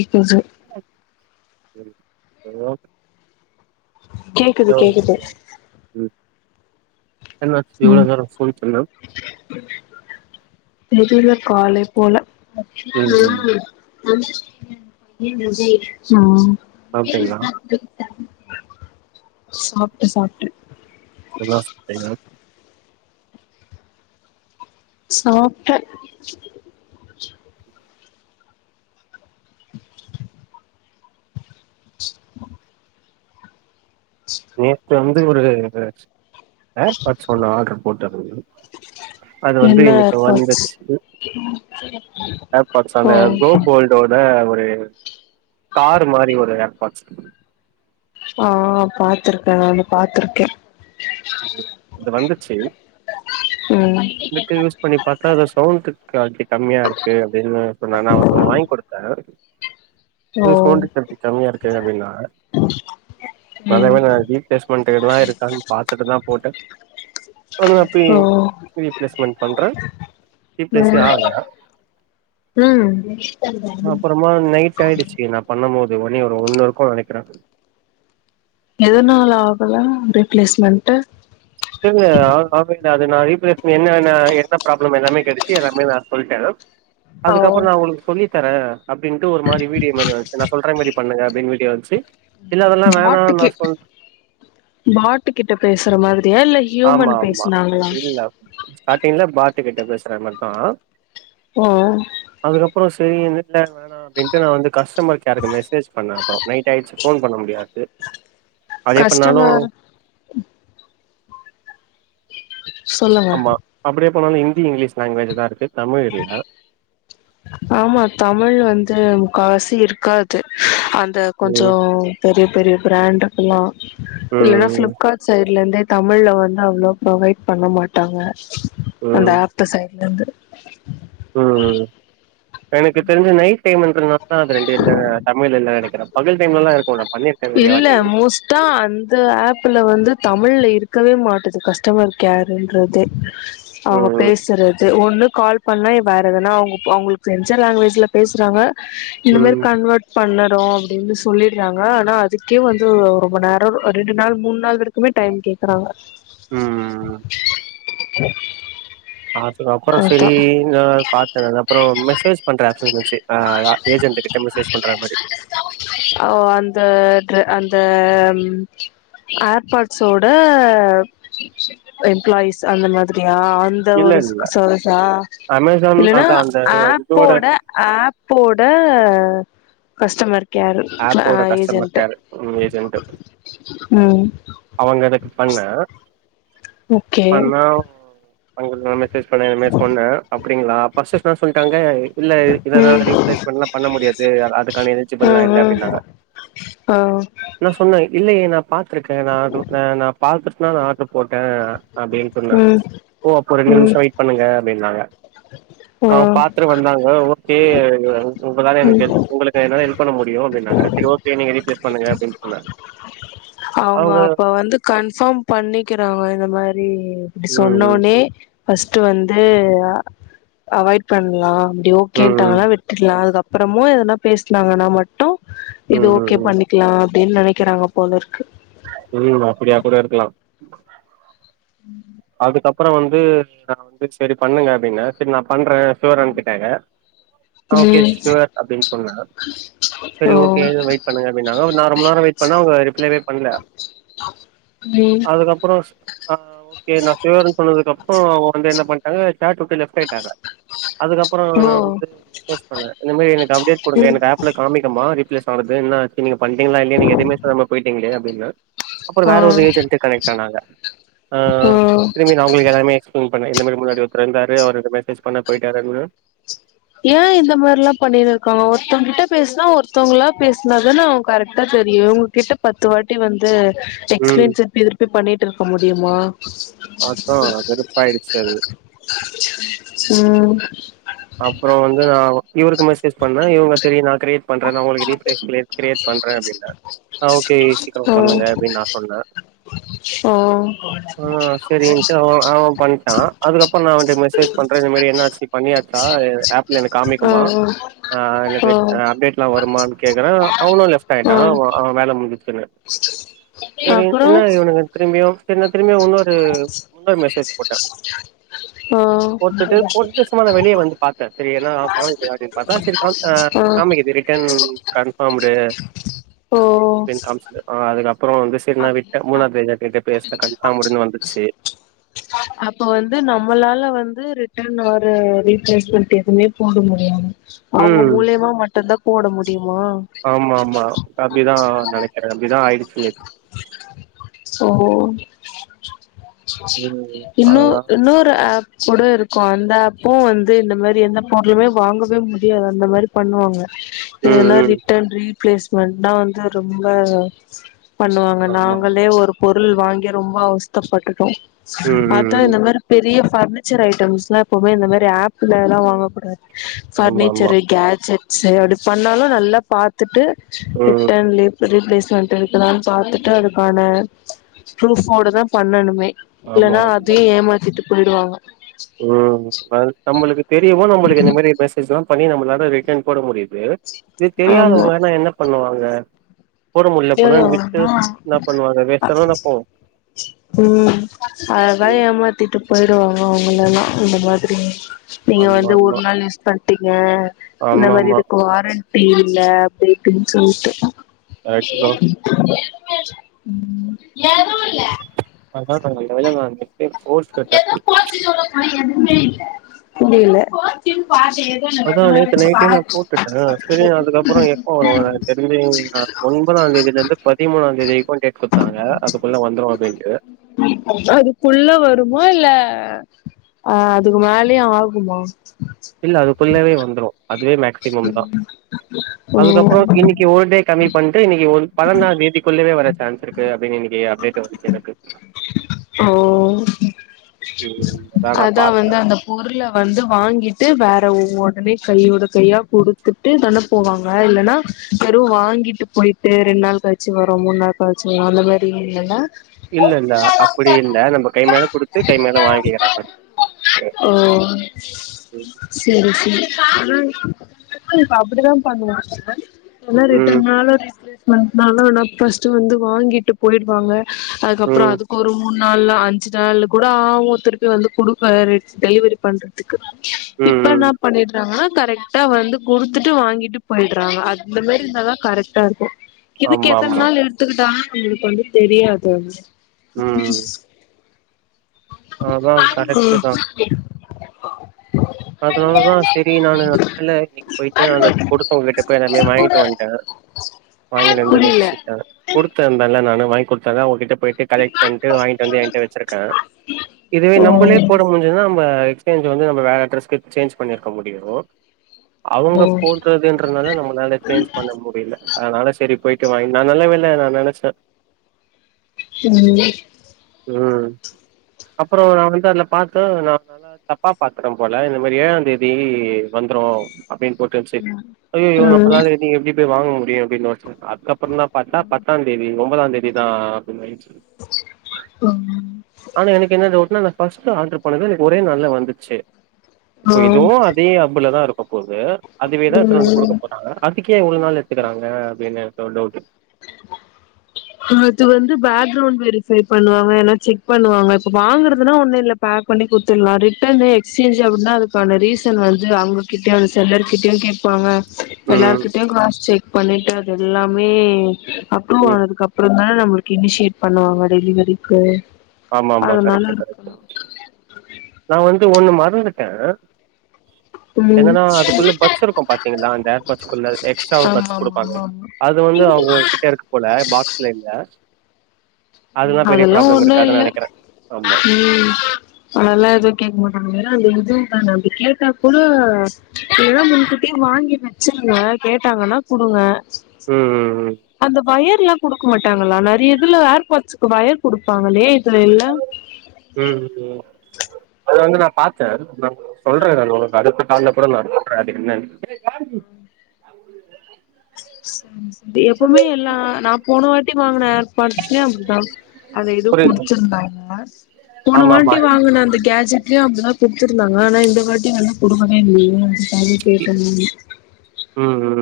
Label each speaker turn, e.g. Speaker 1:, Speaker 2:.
Speaker 1: இக்குது
Speaker 2: ஹலோ
Speaker 1: கேக்குது கேக்குது
Speaker 2: ம் என்னாச்சு இவ்ள
Speaker 1: ம்
Speaker 2: நேர ஃபோன் பண்ண
Speaker 1: தெரில காலே போல ஆ
Speaker 2: ம் சாப்ட்டீங்களா
Speaker 1: சாப்ட்டேன் சாப்ட்டேன்
Speaker 2: என்னா சாப்டீங்க
Speaker 1: சாப்ட்ட
Speaker 2: நேத்து வந்து ஒரு ஏர்பாட்ஸ் ஒண்ணு ஆர்டர் போட்டுருந்தேன் அது வந்து
Speaker 1: என்ன
Speaker 2: இன்னைக்கு
Speaker 1: ஏர்பாட்ஸ்
Speaker 2: வந்துச்சு ஏர் பாட்ஸ்
Speaker 1: ஓ
Speaker 2: அங்க கோபோல்ட் டோட ஒரு கார் மாறி ஒரு ஏர் பாட்ஸ்
Speaker 1: ஆ பாத்துருக்கேன் நானு பாத்துருக்கேன்
Speaker 2: அது அது வந்துச்சு
Speaker 1: ம்
Speaker 2: இப்ப நீ பாத்தா அத சவுண்ட் குவாலிட்டி கம்மியா இருக்கு அப்படின்னு சொன்ன ஒருத்தனுக்கு வாங்கி கொடுத்தேன்
Speaker 1: உ
Speaker 2: ஏன் சவுண்டு குவாலிட்டி கம்மியா இருக்கே அப்படின்னா நல்ல
Speaker 1: ம்
Speaker 2: வேல நா ரீப்ளேஸ்மென்ட்லா இருக்கான்னு பாத்துட்டுதான் போட்டேன் நானு அப்பி
Speaker 1: ஓ
Speaker 2: ரீப்ளேஸ்மென்ட் பண்றே ரீப்ளேஸு
Speaker 1: ம்
Speaker 2: ஆகல
Speaker 1: ம்
Speaker 2: அப்பறமா நைட் ஆயிடுச்சு நா பண்ணபோது மணி ஒரு ஒன்னு இருக்குன்னு நெனைக்றேன்
Speaker 1: எதுனால ஆகல ரீப்ளேஸ்மெண்ட்டு
Speaker 2: இல்ல இல்ல அது நான் ரீப்ளேஸ் என்ன என்ன ப்ராப்ளம் எல்லாமே கேட்டிச்சு எல்லாமே நான் சொல்லிட்டேன்
Speaker 1: ஓ
Speaker 2: அதுக்கப்புறம் நான் உங்களுக்கு சொல்லித்தரன் அப்படின்ட்டு ஒரு மாறி வீடியோ மாறி வந்துச்சு நான் சொல்ற மாறி பண்ணுங்க அப்படின்னு வீடியோ வந்துச்சு இல்ல அதெல்லா வேணா நா
Speaker 1: பாட்டுக்கு
Speaker 2: சொல்
Speaker 1: பாட்டு கிட்ட பேசுற மாதிரியா இல்ல
Speaker 2: ஆமா
Speaker 1: ஹியூமன்
Speaker 2: ஆமா
Speaker 1: பேசுனாங்களா
Speaker 2: இல்ல ஸ்டார்டிங்ல பாட்டு கிட்ட பேசுறா மாறிதான்
Speaker 1: ம்
Speaker 2: அதுக்கப்புறம் சரி இ இல் வேணாம் அப்படின்ட்டு நான் வந்து கஸ்டமர் கேருக்கு மெசேஜ் பண்ணேன் அப்புறம் நைட் ஆயிடுச்சு ஃபோன் பண்ண முடியாது அதே பண்ணாலும்
Speaker 1: கஸ்டமர் சொல்லுங்க
Speaker 2: ஆமா அப்படியே பண்ணாலும் ஹிந்தி இங்கிலீஷ் லாங்குவேஜ் தான் இருக்கு தமிழ் இல்ல
Speaker 1: ஆமா தமிழ் வந்து முக்காவாசி இருக்காது அந்த கொஞ்சோ
Speaker 2: ம்.
Speaker 1: பெரிய பெரிய பிராண்ட்க்குல்லாம் இல்லனா சில
Speaker 2: ம்.
Speaker 1: பிள்ப்காட் சைட்லருந்தே தமிழ்ல வந்து அவ்ளோ ப்ரொவைட் பண்ண மாட்டாங்க அந்த
Speaker 2: ம்.
Speaker 1: ஆப் சைட்ல இருந்து
Speaker 2: ம் எனக்கு தெரிஞ்சி நைட் டைம்ன்றனால ஆ அந்த ரெண்டுல்ல தமிழ் இல்லனு நெனைக்கிறேன் பகல் டைம்ல எல்லாம் இருக்கும்ல்ல
Speaker 1: இல்ல மோஸ் அதான் அந்த ஆப்ல வந்து தமிழ்ல இருக்கவே மாட்டது கஸ்டமர் கேர்ன்றதே அவங்க
Speaker 2: ம்.
Speaker 1: பேசுற ஒண்ணு கால் பண்ணா வேற எதுனா அவங்க அவங்களுக்கு தெரிஞ்ச லாங்குவேஜ்ல பேசுறாங்க இந்த மாறி
Speaker 2: ம்.
Speaker 1: கன்வொர்ட் பண்ணறோம் அப்படின்னு சொல்லிடுறாங்க ஆனா அதுக்கே வந்து ரொம்ப நேரம் ரெண்டு நாள் மூணு நாள் வரைக்குமே டைம் கேக்குறாங்க
Speaker 2: ம்.
Speaker 1: ச்
Speaker 2: அது அப்புறம் சரி நான் பாத்தேன் அப்புறம் மெசேஜ் பண்ற ஆப்ஷன் இருந்திச்சு ஏஜென்ட்டு கிட்ட மெசேஜ் பண்ற மாரி
Speaker 1: ஆவ் அந்த ட்ர அந்த ஏர்ப்பாட்சோட எம்ப்ளாயிஸ் அந்த மாதிரியா அந் அந்த
Speaker 2: இல்ல
Speaker 1: ஒரு ஸ்
Speaker 2: இல்ல.
Speaker 1: சோஸ்சா
Speaker 2: அமேசான்
Speaker 1: இல்லன்னா
Speaker 2: அதான் அந்த இதோட
Speaker 1: ஆப்போட ஆப்போட கஸ்டமர் கேரு [unintelligible]
Speaker 2: கேரு ம் ஏஜென்ட்டு
Speaker 1: ம்
Speaker 2: அவுங்க அதுக்கு பண்ண
Speaker 1: ஓகே
Speaker 2: அவுங்களுக் நா மெசேஜ் பண்ண இந்த மாரி சொன்ன அப்டீங்ளா ஃபஸ்ட்டுஸ் என்னா சொல்லிட்டாங்க இல்ல இ இதல்லா
Speaker 1: ம்
Speaker 2: ரீப்ளேஸ்மெண்ட்லாம் பண்ண முடியாது அதுக்கான எலிஜிபிள்லா இல்ல அப்டின்னாங்க
Speaker 1: ஓ
Speaker 2: நா சொன்ன இல்லையே நா பாத்திருக்க ந நா நா பாத்துட்டுதா நா ஆர்டரு போட்ட அப்டின்னு சொன்ன
Speaker 1: ம்
Speaker 2: ஓ அப்போ ரெண்டு
Speaker 1: ம்
Speaker 2: நிம்ஷோ வெயிட் பண்ணுங்க அப்டின்னாங்க
Speaker 1: ஆ
Speaker 2: அ பா த்துரு வந்தாங்க ஓகே உங்கலால
Speaker 1: ம்
Speaker 2: எனக்கு உங்களுக்கு என்னால ஹெல்ப் பண்ண முடியு அப்டின் சொன்னாங்க சேரி ஓகே நீங்க ரீப்லேஸ் பண்ணுங்க அப்டினு சொன்னாங்
Speaker 1: அவுங்க அப்ப வந்து கன்ஃபாம் பண்ணிக்கிறாங்க இந்த மாரி அப்டி
Speaker 2: ம்
Speaker 1: சொன்னோனே ஃபஸ்ட்டு வந்து அவாய்ட் பண்லாம் அப்டி
Speaker 2: ம் ம்
Speaker 1: ஓகேன்டாங்கனா விட்றலா அதுக்கப்புறமு எதனா பேசுனாங்கன்னா மட்டு இது
Speaker 2: ம்
Speaker 1: ஓகே
Speaker 2: ம்
Speaker 1: பண்ணி க்லா அப்டினு நனைக்கிறாங்க போலரு
Speaker 2: ம் அப்படியா கூட இருக்கலா
Speaker 1: ம்
Speaker 2: அதுக்கப்புறோ வந்து நா வந்து சேரி பண்ணுங்க அப்டின்ன சேரி நா பண்ற ஷுவர் அனுப்பிடாங்க ஓகே
Speaker 1: ம்
Speaker 2: ஷுவர் அப்டின் சொன்ன சேரி
Speaker 1: ஓ
Speaker 2: ஓகே வெயிட் பண்ணுங்க அப்டின்னாங்க ஒரு நா ரொம்ப நேரோ வெயிட் பண்ண அவுங்க ரிப்ளேவே பண்ல
Speaker 1: ம்
Speaker 2: அதுக்கப்புறோ ஓகே நா ஷுவர்ன்னு சொன்னதுக்கு அப்புறோ அவுங்க வந்து என்ன பண்டாங்க தேட்ரு உட்டு லெஃப்ட் ஆயிட்டாங்க அதுக்கப்புறோ
Speaker 1: ஓ
Speaker 2: நா வந்து மெசேஜ் பண்ண இந்த மாரி எனக்கு அப்டேட்டு குடுங்க
Speaker 1: ம்
Speaker 2: எனக்கு ஆப்ல காமிக்குமா ரீப்லேஸ் நா வந்து என்ன ஆச்சு நீங்க பண்ட்டீங்லா இல்லயா நீங்க எதுவுமே சொல்லாம போயிட்டீங்ளே அப்டின்ன அப்புறோ
Speaker 1: ஆ
Speaker 2: வேற ஒரு ஏஜென்ட்டு கனெக்ட் ஆனாங்க ஆ
Speaker 1: ஓ
Speaker 2: திரும்பி நா அவுங்களுக்கு எல்லாமே எக்ஸ் ப்ளைன் பண்ண இந்த மாரி முன்னாடி ஒருத்தர் இருந்தாரு அவுரு மெசேஜ் பண்ண போயிட்டாருன்னு
Speaker 1: ஏ இந்த மாரில்லா பண்ணினு இருக்காங்க ஒருத்தவுங் கிட்ட பேசுனா ஒருத்தவுங்களா பேசுனாதான அவுங் கரெக்டா தெரியு கிட்ட பத்து வாட்டி வந்து
Speaker 2: ம்
Speaker 1: எக்ஸ்பிளைன் திருப்பி திருப்பி பண்ணிட்டுருக்க முடியுமா
Speaker 2: அதா வெருப்பாயிடுச்சு அது
Speaker 1: ம்
Speaker 2: அப்புறோ வந்து நா இவருக்கு மெசேஜ் பண்ண இவுங்க சரி நா கிரேட் பண்ற நா உங்களுக்கு ரீப்லேஸ் கிரேட் கிரேட் பண்ற அப்டின்னா ஆ ஓகே சீக்கரோ
Speaker 1: ஓ
Speaker 2: பண்ணுங்க அப்டின் நா சொன்ன
Speaker 1: தோ
Speaker 2: ஆ சேரினுட்டு அவ அவன் பண்ட்டா அதுக்கப்புறோ நா வந்துட்டு மெசேஜ் பண்ற இந்த மாரி என் ஆர் சி பண்ணியா ச்சா ஆப்ல எனக்கு காமிக்குமா
Speaker 1: ஓ
Speaker 2: ஆ எனக்கு
Speaker 1: ஓ
Speaker 2: அப்டேட் லா வருமான் கேக்குற அவனு லெஃப்ட்
Speaker 1: ஓ
Speaker 2: ஆயிட்டா அவ அவ வேல முஞ்சிச்சுன்னு செரி
Speaker 1: அப்புறோ
Speaker 2: என்ன இவனுங்க திரும்பியு திரும்பி திரும்பி இன்னொரு இன்னொரு மெசேஜ் போட்ட
Speaker 1: ஓ
Speaker 2: போட்டுட்டு போட்டுட்டு சும்மா நா வெ ளிய வந்து பாத்த சரி எதனா காம்கிதா அப்டினு பாத்தா செரி காம் அ காமிக்கிது ரிட்டன் கன்ஃபாம்டு
Speaker 1: ஓஓஸ்
Speaker 2: ஆ அதுக்கப்பறோ வந்து செரினா விட்ட மூணா தேதி கிட்ட பேஸ்ல கன்ஃபார் முடினு வந்துச்சு
Speaker 1: அப்போ வந்து நம்மளால வந்து ரிட்டன் ஒரு ரீப்ளேஸ்மெண்ட் எதுமே அவங்க
Speaker 2: ம்
Speaker 1: மூலியமா மட்டுதா போட முடியுமா
Speaker 2: ஆமா ஆமா அப்டிதா நனைக்கிறே அப்டிதா ஆய்டுச்சு நேத்து
Speaker 1: ஒஹோ
Speaker 2: ம்
Speaker 1: இன்னு
Speaker 2: அதுதா
Speaker 1: இன்னூறு ஆப் கூட இருக்கு அந்த ஆப்பு வந்து இந்த மாரி எந்த பொர்ளுமே வாங்கவே முடியாது அந்த மாரி பண்ணுவாங்க
Speaker 2: ம்
Speaker 1: ஏன்னா
Speaker 2: ம்
Speaker 1: ரிட்டன் ரீப்ளேஸ்மெண்ட்னா வந்து ரொம்ப பண்ணுவாங்க
Speaker 2: ஆமா ஆமா
Speaker 1: நாங்களே ஒரு பொருள் வாங்கி ரொம்ப அவஸ்தப்பட்டுட்டோ
Speaker 2: ம்
Speaker 1: அதா
Speaker 2: ம் ம்
Speaker 1: இந்த மாரி பெரிய ஃர்னிச்சர் ஐட்டம்ஸ்லா எப்புமே இந்த மாரி ஆப்லல்லா வாங்கக் கூடாது
Speaker 2: ஆமா ஆமா
Speaker 1: ஃபர்னிச்சரு கேஜெட்ஸு அப்டி பண்ணாலு நல்லா பாத் த்துட்டு
Speaker 2: ம்
Speaker 1: ரிட்டன் லீப்பு ரீப்ளேஸ்மெண்ட் இருக்குதான் பாத்துட்டு அதுக்கான ப்ருஃபோட தா பண்ணணுமே
Speaker 2: ஆமா ஆமா
Speaker 1: இல்லனா அத் தே ஏமாத்திட்டு போய்டுவாங்க
Speaker 2: ஊ பல் நம்மளுக்கு தெரியவு நம்மளுக்கு இந்த மேரி மெசேஜ்லா பண்ணி நம்மளால ரிட்டன் போட முடித் பேட் இது
Speaker 1: ஆமா
Speaker 2: தெரியாதவங்கன்னா என்ன பண்ணுவாங்க போட முட்ல அப்பண்ணா விட்டு என்னா பண்ணுவாங்க வேஸ்டாதான போம்
Speaker 1: உம் அததா ஏமாத்திட்டு போய்டுவாங்கோ அவங்கலல்லா இந்த மாத்ரி நீங்க
Speaker 2: ஆமா
Speaker 1: வந்து ஒரு
Speaker 2: ஆமா
Speaker 1: நாள் யூஸ் பண்டீங்க இந்த
Speaker 2: ஆமா
Speaker 1: மாரி
Speaker 2: ஆமா
Speaker 1: இதுக் வாரண் பேய்யில்ல பேய் டுன்ஸ வுட்டு
Speaker 2: கரெக்ட்
Speaker 1: ஏ [unintelligible]
Speaker 2: தா
Speaker 1: எதுமே இல்ல எது இல்ல
Speaker 2: அத்தா தங்கள்ட்ட வெள வாங்கு பிக் ஃபோர்ஸ் கட்ட
Speaker 1: புரியல
Speaker 2: அதா நேத்து நைட்டே நா போட்டுட்டே சரி நா அதுக்கப்றோ எப்ப வருவ [unintelligible] ஒன்பதா தேதில இருந்து பதிமூணா தேதிக்கு டேட் குத்தாங்க அதுக்குள்ள வந்துரு அப்டின்ட்டு
Speaker 1: அதுக்குள்ளவர் ப்றமா இல்ல ஆ அதுக்கு மேல்யு ஆகுமா
Speaker 2: இல்ல அதுக்குள்ளவே வந்துரு அதுவே மேக்சிமம் தா
Speaker 1: இலன்னு
Speaker 2: அதுக்கப்றோ இன்னிக்கி ஒர் டே கம்மி பண்ட்டு இன்னிக்கி ஒன் பன நா தேதிக்குள்ளவே வர சான்ஸ் இருக்கு அப்டின்னு இன்னிக்கி அப்டேட் வந்துச்சு எனக்
Speaker 1: ஓ
Speaker 2: ம் நா
Speaker 1: அதா
Speaker 2: பாத்
Speaker 1: வந்தா பொருள வந்து வாங்கிட்டு வேறவ் ஒடனே கையோடத் கையா குடுத்துட்டு தாண போவாங்க இல்லன்னா பெரு வாங்கிட்டு போய்ட்டு ரெண் நாள் களி ச்சி வரு மூன்னா கள்ச்சி வ அந்த மாரி இல்லன்னா
Speaker 2: இல்லல்ல அப்படி இல்ல நம்ம கை மேல குடுத்து கை மேல வாங்கிக்கிற மாரி இருக்கு
Speaker 1: ஓ சரி சரி உஉ அப்படிதா பண்ணுவாங்க எனா
Speaker 2: ம்
Speaker 1: ரிட்டன்னால ரேஸ் லேஸ் வந் நனானா பஸ்ட்டு வந்து வாங்கிட்டு போய்டுவாங்க அதுக்கப்றோ
Speaker 2: ம்
Speaker 1: அது ஒரு மூண் நாள்ல அஞ்சு நாள் கூட ஆவு திருப்பி வந்து குடுக்கலரிச் டெலிவரி பண்ற திக்கு
Speaker 2: ம்
Speaker 1: இப்பன்ன
Speaker 2: ம்
Speaker 1: பண்ணீட்றாங்கனா கரெக்ட் டா வந்து குடுத்துட்டு வாங்கிட்டு போய்ட்றாங்க அந்த மேரி இருன்தாதா கரக்டா இருக்கு இதுக்கு
Speaker 2: ஆமா
Speaker 1: எத்தன்
Speaker 2: ஆமா
Speaker 1: நாள் எடுத்துக்கிட்டான் நம்ளுக் வந்து தெரியாது அபி
Speaker 2: ம்
Speaker 1: [unintelligible]
Speaker 2: அதா கரெக்ட் தா அதனாலதா சேரி நானு நல்ல வேல இன்னைக் போய்ட்டு அந்த கொடுத்தவுங்க கிட்ட போய் எல்லாமே வாங்கிட்டு வன்ட்டே வாங்கினுந்து
Speaker 1: புரியல
Speaker 2: வச்சு ட குடுத்த இந்தேன்ல நானு வாங்கி குடுத்தேன்ல அவுங்ககிட்ட போய்டு கலெக்ட் பண்ட்டு வாங்கிட்டு வந்து ஏன்டே வெச்சிருக்கே இதுவே
Speaker 1: ஓ
Speaker 2: நம்பளே போட முன்சுதுனா [unintelligible] வந்து நம்ம வேர அட்ரஸ்க்கு சேஞ் பண்ணிருக்க முடியு அவுங்க
Speaker 1: ஓ
Speaker 2: போட்றதுன்றதுனால நம்மளால சேஞ்ச் பண்ண முடியில அதனால சேரி போயிட்டு வாங்கி நான் நல்லாவேல்ல நா நெனச்சே
Speaker 1: [unintelligible]
Speaker 2: ம் அப்றோ நா வந்து அதுல பாத்தே நா [inaudible] ஆ தப்பா பாத்ட போல இந்த மாரி ஏழாந்தேதி வந்துரு அப்டின்ட்டு [unintelligible] சேரி ஐய்யயோ
Speaker 1: ம்
Speaker 2: நம்பளால நீ எப்டி போய் வாங்க முடியு அப்டின்னு [unintelligible] அப்புறனா பாத்தா பத்தாந் தேதி ஒம்பதா தேதி தா அப்புன்னு ஆய்ச்சு
Speaker 1: ம்
Speaker 2: ஆனா எனக்கு என்னது டவுட்னா நா ஃபர்ஸ்டு ஆட்ரு பண்ணது எனக்கு ஒரே நால்ல வந்துச்சு
Speaker 1: ஆ
Speaker 2: இப்ப இதுவு அதே ஹப்புலதா இருக்க போகுது அதுவேதா எடுத்துன்னு வந்து குடுக்க
Speaker 1: ம்
Speaker 2: போது அ அதுக்கே இவ்ளோ நாள் எத்துக்குறாங்க அப்டின்னு எனக்கு ஒரு டவுட்டு
Speaker 1: இது வந்து பேக்ரவுண் வெரிஃபை பண்ணுவாங்க ஏன்னா செக் பண்ணுவாங்க இப்போ வாங்குறதுன்னா ஒன்னுல்ல பேக் பண்ணி குடுத்துர்லா ரிட்டன் எக்ஸ்சேஞ்ச் அப்புன்னா அதுக்கான ரீசன் வந்து அவுங்ககிட் கிட்டயு அது செல்லர் கிட்டயு கேப்பாங்க
Speaker 2: ம்
Speaker 1: எல்லார்கிட்டயு க்ராஸ் செக் பண்ணிட்டு அது எல்லாமே அப்ரூவ்
Speaker 2: ம்
Speaker 1: ஆனதுக் அப் அப்றோ தானே நம்மளுக்கு இனிஷியேட் பண்ணுவாங்க டெலிவரிக்கு
Speaker 2: ஆமா ஆமா
Speaker 1: அதனால
Speaker 2: கரெக்ட்
Speaker 1: இருக்கலா
Speaker 2: கரெக்ட் நா வந்து ஒண்ணு மறந்துட்ட
Speaker 1: ம்
Speaker 2: என்னன்னா அதுக்குள்ள பட்ஸ் இருக்கும் பாத்தீங்களா அந்த ஏர் பட்ஸ் குள்ள எக்ஸ்ட்ரா
Speaker 1: ஆமா
Speaker 2: பட்ஸ்
Speaker 1: ஆமா
Speaker 2: குடுப்பாங்க
Speaker 1: ஆமா ஆமா
Speaker 2: அது வந்து அவுங்க கிட்ட இருக்கு போல பாக்ஸ்ல இல்ல அதல்லா பெரிய ப்ராப்ளம் இருக்
Speaker 1: து இல்ல ம் அதல்லா எது கேக் மாட்டாங்க அது எதுவும் தானே அப்டி கேட்டா கூட இல்லனா முன்கூட்டியே வாங்கி வெச்சிருங்க கேட்டாங்கன்னா குடுங்க
Speaker 2: ம் ம்
Speaker 1: அந்த வயர்ல்லா குடுக்க மாட்டாங்களா நறைய இதுல ஏர் வயர் குடுப்பாங்களே இதுல இல்ல
Speaker 2: ம்ம் அது வந்து நா பாத்தே சொல்றே நான் உனக்கு அடுத்த கால்ல கூட நா அது என்னன்னு
Speaker 1: எப்போமே எல்லா நா போன வாட்டி வாங்குன ஏர் பாட்ஸ்லயு அப்டிதா அத இதுவு
Speaker 2: புரியுது
Speaker 1: குடிச்சிருந்தாங்க போன
Speaker 2: ஆமா ஆமா
Speaker 1: வாட்டி வாங்குன அந்த கேஜெட்லயு அப்டிதா குடுத்துருந்தாங்க ஆனா இந்த வாட்டி வந்து குடுக்க [unintelligible]
Speaker 2: ம் ம்